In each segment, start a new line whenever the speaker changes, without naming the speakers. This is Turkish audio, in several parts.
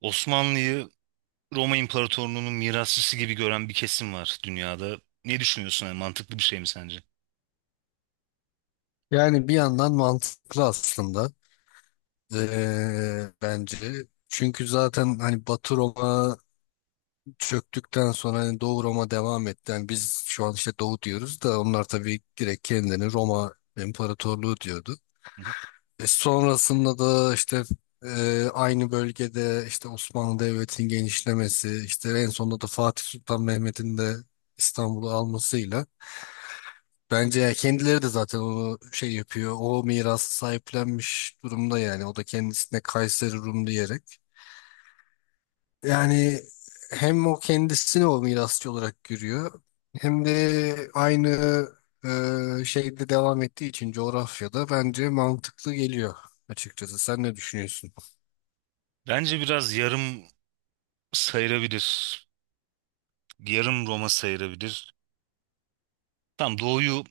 Osmanlı'yı Roma İmparatorluğu'nun mirasçısı gibi gören bir kesim var dünyada. Ne düşünüyorsun? Yani mantıklı bir şey mi sence?
Yani bir yandan mantıklı aslında. Bence. Çünkü zaten hani Batı Roma çöktükten sonra hani Doğu Roma devam etti. Yani biz şu an işte Doğu diyoruz da onlar tabii direkt kendilerini Roma İmparatorluğu diyordu. Sonrasında da işte aynı bölgede, işte Osmanlı Devleti'nin genişlemesi, işte en sonunda da Fatih Sultan Mehmet'in de İstanbul'u almasıyla. Bence ya kendileri de zaten onu şey yapıyor. O mirası sahiplenmiş durumda yani. O da kendisine Kayseri Rum diyerek. Yani hem o kendisini o mirasçı olarak görüyor. Hem de aynı şeyde devam ettiği için, coğrafyada bence mantıklı geliyor açıkçası. Sen ne düşünüyorsun?
Bence biraz yarım sayılabilir. Yarım Roma sayılabilir. Tam doğuyu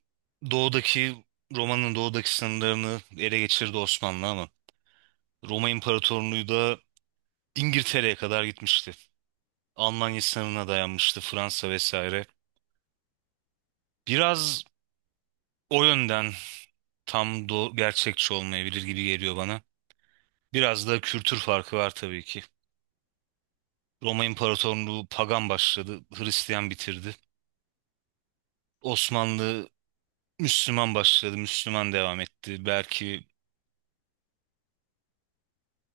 doğudaki Roma'nın doğudaki sınırlarını ele geçirdi Osmanlı ama Roma İmparatorluğu da İngiltere'ye kadar gitmişti. Almanya sınırına dayanmıştı Fransa vesaire. Biraz o yönden tam gerçekçi olmayabilir gibi geliyor bana. Biraz da kültür farkı var tabii ki. Roma İmparatorluğu pagan başladı, Hristiyan bitirdi. Osmanlı Müslüman başladı, Müslüman devam etti. Belki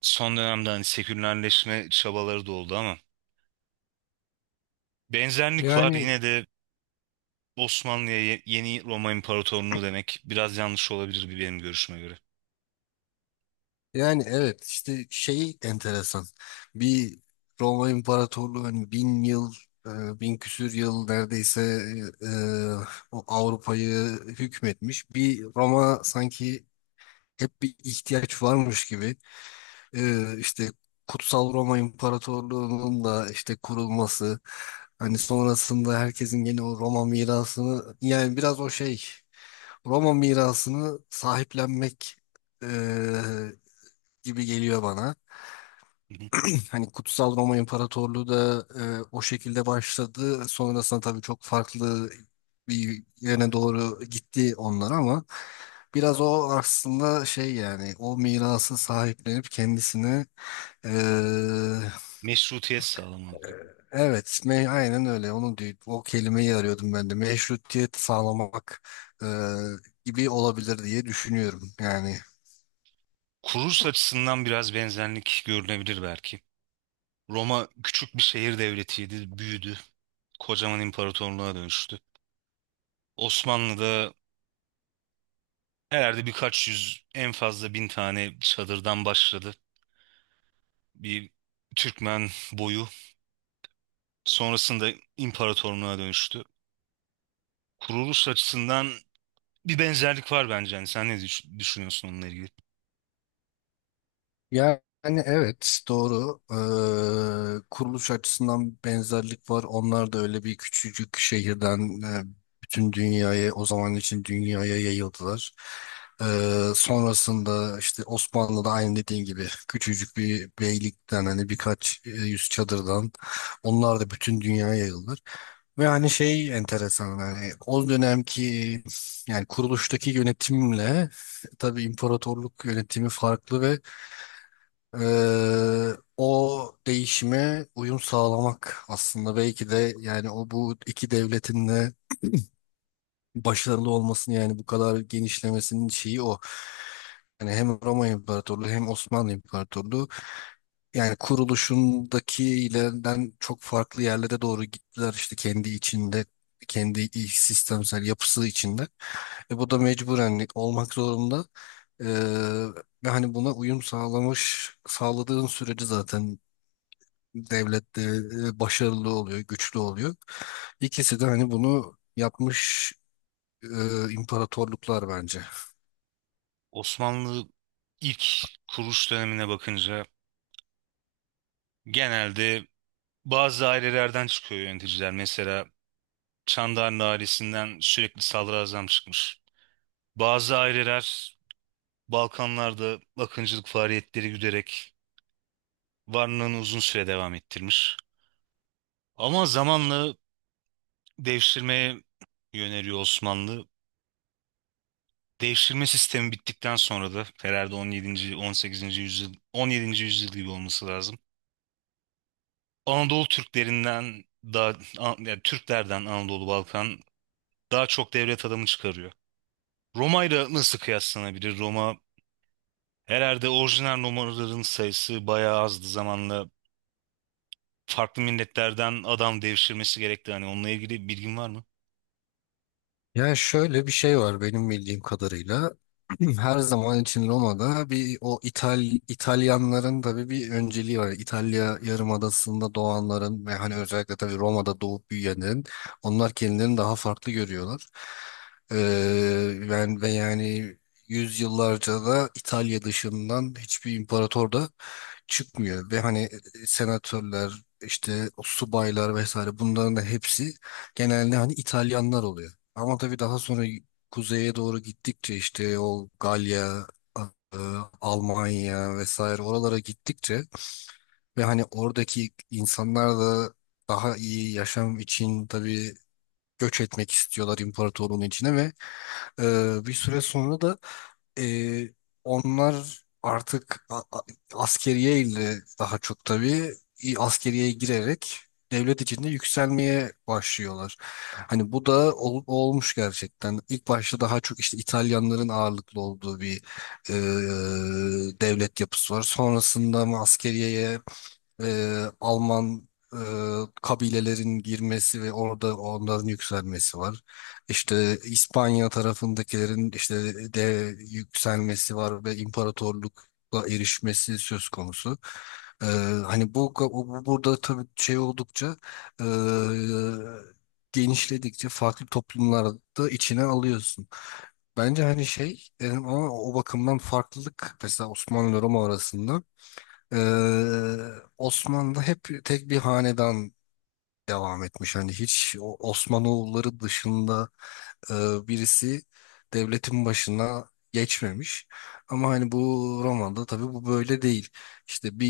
son dönemde hani sekülerleşme çabaları da oldu ama benzerlik var.
Yani
Yine de Osmanlı'ya yeni Roma İmparatorluğu demek biraz yanlış olabilir bir benim görüşüme göre.
Yani evet, işte şey enteresan. Bir Roma İmparatorluğu hani bin yıl, bin küsür yıl neredeyse, e, o Avrupa'yı hükmetmiş. Bir Roma sanki hep bir ihtiyaç varmış gibi, işte Kutsal Roma İmparatorluğu'nun da işte kurulması, hani sonrasında herkesin gene o Roma mirasını, yani biraz o şey, Roma mirasını sahiplenmek e, gibi geliyor bana.
Hı hı.
Hani Kutsal Roma İmparatorluğu da o şekilde başladı. Sonrasında tabii çok farklı bir yöne doğru gitti onlar, ama biraz o aslında şey yani, o mirası sahiplenip kendisine. e,
Meşrutiyet sağlamak gibi.
Evet, aynen öyle. Onu diyor, o kelimeyi arıyordum ben de. Meşrutiyet sağlamak e, gibi olabilir diye düşünüyorum. Yani
Kuruluş açısından biraz benzerlik görülebilir belki. Roma küçük bir şehir devletiydi, büyüdü. Kocaman imparatorluğa dönüştü. Osmanlı'da herhalde birkaç yüz en fazla bin tane çadırdan başladı. Bir Türkmen boyu sonrasında imparatorluğa dönüştü. Kuruluş açısından bir benzerlik var bence. Yani sen ne düşünüyorsun onunla ilgili?
Yani evet, doğru. Kuruluş açısından benzerlik var. Onlar da öyle bir küçücük şehirden, bütün dünyaya, o zaman için dünyaya, yayıldılar. Sonrasında işte Osmanlı'da, aynı dediğin gibi, küçücük bir beylikten hani birkaç yüz çadırdan onlar da bütün dünyaya yayıldılar. Ve hani şey enteresan, hani o dönemki, yani kuruluştaki yönetimle tabii imparatorluk yönetimi farklı ve ee, o değişime uyum sağlamak aslında belki de, yani o bu iki devletin de başarılı olmasını, yani bu kadar genişlemesinin şeyi o. Yani hem Roma İmparatorluğu hem Osmanlı İmparatorluğu, yani kuruluşundakilerinden çok farklı yerlere doğru gittiler, işte kendi içinde, kendi iç sistemsel yapısı içinde. Bu da mecburen olmak zorunda. Ee, ve hani buna uyum sağladığın sürece zaten devlette başarılı oluyor, güçlü oluyor. İkisi de hani bunu yapmış imparatorluklar, bence.
Osmanlı ilk kuruluş dönemine bakınca genelde bazı ailelerden çıkıyor yöneticiler. Mesela Çandarlı ailesinden sürekli sadrazam çıkmış. Bazı aileler Balkanlarda akıncılık faaliyetleri güderek varlığını uzun süre devam ettirmiş. Ama zamanla devşirmeye yöneliyor Osmanlı. Devşirme sistemi bittikten sonra da herhalde 17. yüzyıl gibi olması lazım. Anadolu Türklerinden daha An- Yani Türklerden Anadolu Balkan daha çok devlet adamı çıkarıyor. Roma ile nasıl kıyaslanabilir? Roma herhalde orijinal Romalıların sayısı bayağı azdı zamanla. Farklı milletlerden adam devşirmesi gerekti. Hani onunla ilgili bilgin var mı?
Yani şöyle bir şey var benim bildiğim kadarıyla. Her zaman için Roma'da bir, o İtalyanların tabii bir önceliği var. İtalya Yarımadası'nda doğanların ve hani özellikle tabii Roma'da doğup büyüyenlerin, onlar kendilerini daha farklı görüyorlar. Ee, yani ve yani yüzyıllarca da İtalya dışından hiçbir imparator da çıkmıyor ve hani, senatörler, işte o subaylar vesaire, bunların da hepsi genelde hani İtalyanlar oluyor. Ama tabii daha sonra kuzeye doğru gittikçe işte o Galya, e, Almanya vesaire, oralara gittikçe ve hani oradaki insanlar da daha iyi yaşam için tabii göç etmek istiyorlar imparatorluğun içine ve e, bir süre sonra da ee, onlar artık askeriye ile, daha çok tabii askeriyeye girerek devlet içinde yükselmeye başlıyorlar. Hani bu da olmuş gerçekten. İlk başta daha çok işte İtalyanların ağırlıklı olduğu bir e, devlet yapısı var. Sonrasında mı askeriyeye Alman e, kabilelerin girmesi ve orada onların yükselmesi var. İşte İspanya tarafındakilerin işte de yükselmesi var ve imparatorlukla erişmesi söz konusu. E, hani bu burada tabii şey, oldukça e, genişledikçe farklı toplumlarda da içine alıyorsun. Bence hani şey, ama o bakımdan farklılık mesela Osmanlı ile Roma arasında, ee, Osmanlı hep tek bir hanedan devam etmiş. Hani hiç Osmanoğulları dışında e, birisi devletin başına geçmemiş. Ama hani bu, romanda tabii, bu böyle değil. İşte bir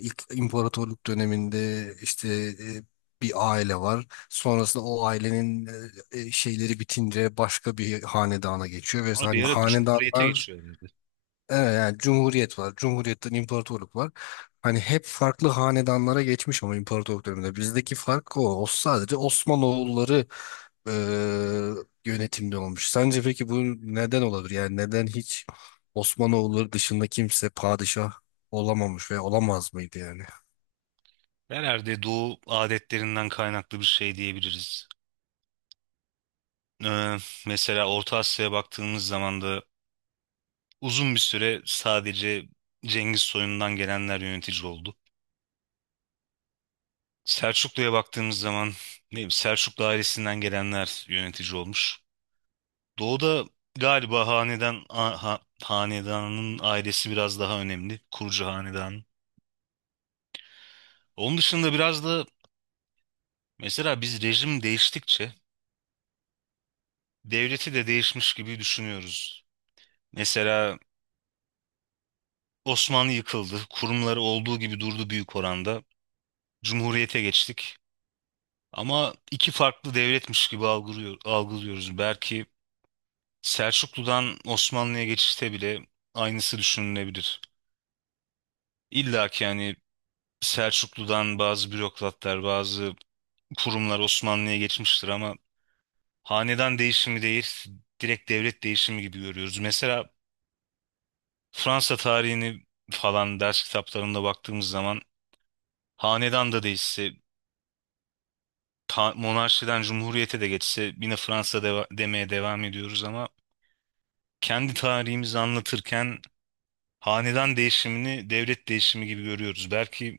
ilk imparatorluk döneminde işte e, bir aile var. Sonrasında o ailenin şeyleri bitince başka bir hanedana geçiyor ve
Ama
hani
bir ara Cumhuriyet'e
hanedanlar.
geçiyorlardı.
Evet, yani cumhuriyet var. Cumhuriyetten imparatorluk var. Hani hep farklı hanedanlara geçmiş, ama imparatorluk döneminde. Bizdeki fark o. O sadece Osmanoğulları e, yönetimde olmuş. Sence peki bu neden olabilir? Yani neden hiç Osmanoğulları dışında kimse padişah olamamış ve olamaz mıydı yani?
Herhalde Doğu adetlerinden kaynaklı bir şey diyebiliriz. Ee, mesela Orta Asya'ya baktığımız zaman da uzun bir süre sadece Cengiz soyundan gelenler yönetici oldu. Selçuklu'ya baktığımız zaman ne bileyim, Selçuklu ailesinden gelenler yönetici olmuş. Doğu'da galiba hanedanın ailesi biraz daha önemli. Kurucu hanedanın. Onun dışında biraz da mesela biz rejim değiştikçe devleti de değişmiş gibi düşünüyoruz. Mesela Osmanlı yıkıldı, kurumları olduğu gibi durdu büyük oranda. Cumhuriyete geçtik. Ama iki farklı devletmiş gibi algılıyoruz. Belki Selçuklu'dan Osmanlı'ya geçişte bile aynısı düşünülebilir. İlla ki yani Selçuklu'dan bazı bürokratlar, bazı kurumlar Osmanlı'ya geçmiştir ama hanedan değişimi değil, direkt devlet değişimi gibi görüyoruz. Mesela Fransa tarihini falan ders kitaplarında baktığımız zaman hanedan da değişse, monarşiden cumhuriyete de geçse yine Fransa demeye devam ediyoruz ama kendi tarihimizi anlatırken hanedan değişimini devlet değişimi gibi görüyoruz. Belki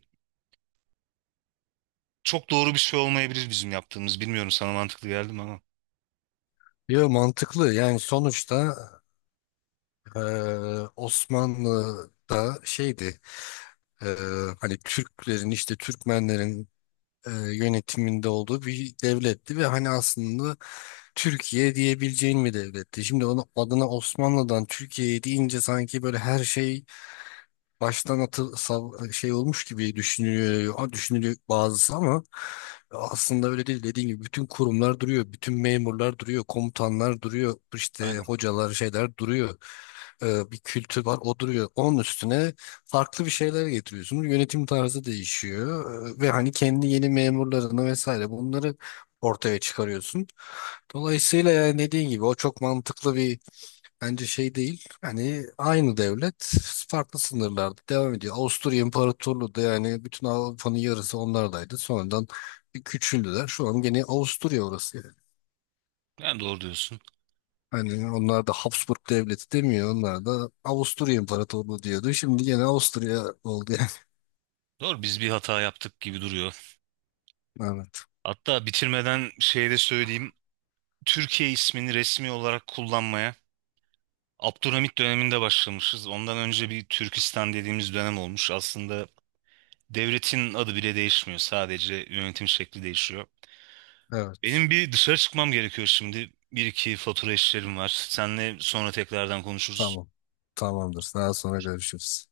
çok doğru bir şey olmayabilir bizim yaptığımız. Bilmiyorum sana mantıklı geldi mi ama.
Yo, mantıklı. Yani sonuçta e, Osmanlı'da şeydi, e, hani Türklerin, işte Türkmenlerin yönetiminde olduğu bir devletti ve hani aslında Türkiye diyebileceğin bir devletti. Şimdi onu adına Osmanlı'dan Türkiye'ye deyince sanki böyle her şey baştan şey olmuş gibi düşünülüyor bazısı, ama aslında öyle değil. Dediğim gibi bütün kurumlar duruyor, bütün memurlar duruyor, komutanlar duruyor, işte
Aynen.
hocalar, şeyler duruyor. Bir kültür var, o duruyor. Onun üstüne farklı bir şeyler getiriyorsunuz. Yönetim tarzı değişiyor. Ve hani kendi yeni memurlarını vesaire, bunları ortaya çıkarıyorsun. Dolayısıyla yani dediğin gibi o çok mantıklı bir, bence, şey değil. Hani aynı devlet farklı sınırlarda devam ediyor. Avusturya İmparatorluğu da yani, bütün Avrupa'nın yarısı onlardaydı. Sonradan bir küçüldüler. Şu an gene Avusturya orası yani.
Yani doğru diyorsun.
Hani onlar da Habsburg Devleti demiyor. Onlar da Avusturya İmparatorluğu diyordu. Şimdi gene Avusturya oldu yani.
Doğru biz bir hata yaptık gibi duruyor.
Evet.
Hatta bitirmeden şey de söyleyeyim. Türkiye ismini resmi olarak kullanmaya Abdülhamit döneminde başlamışız. Ondan önce bir Türkistan dediğimiz dönem olmuş. Aslında devletin adı bile değişmiyor. Sadece yönetim şekli değişiyor.
Evet.
Benim bir dışarı çıkmam gerekiyor şimdi. Bir iki fatura işlerim var. Senle sonra tekrardan konuşuruz.
Tamam. Tamamdır. Daha sonra görüşürüz.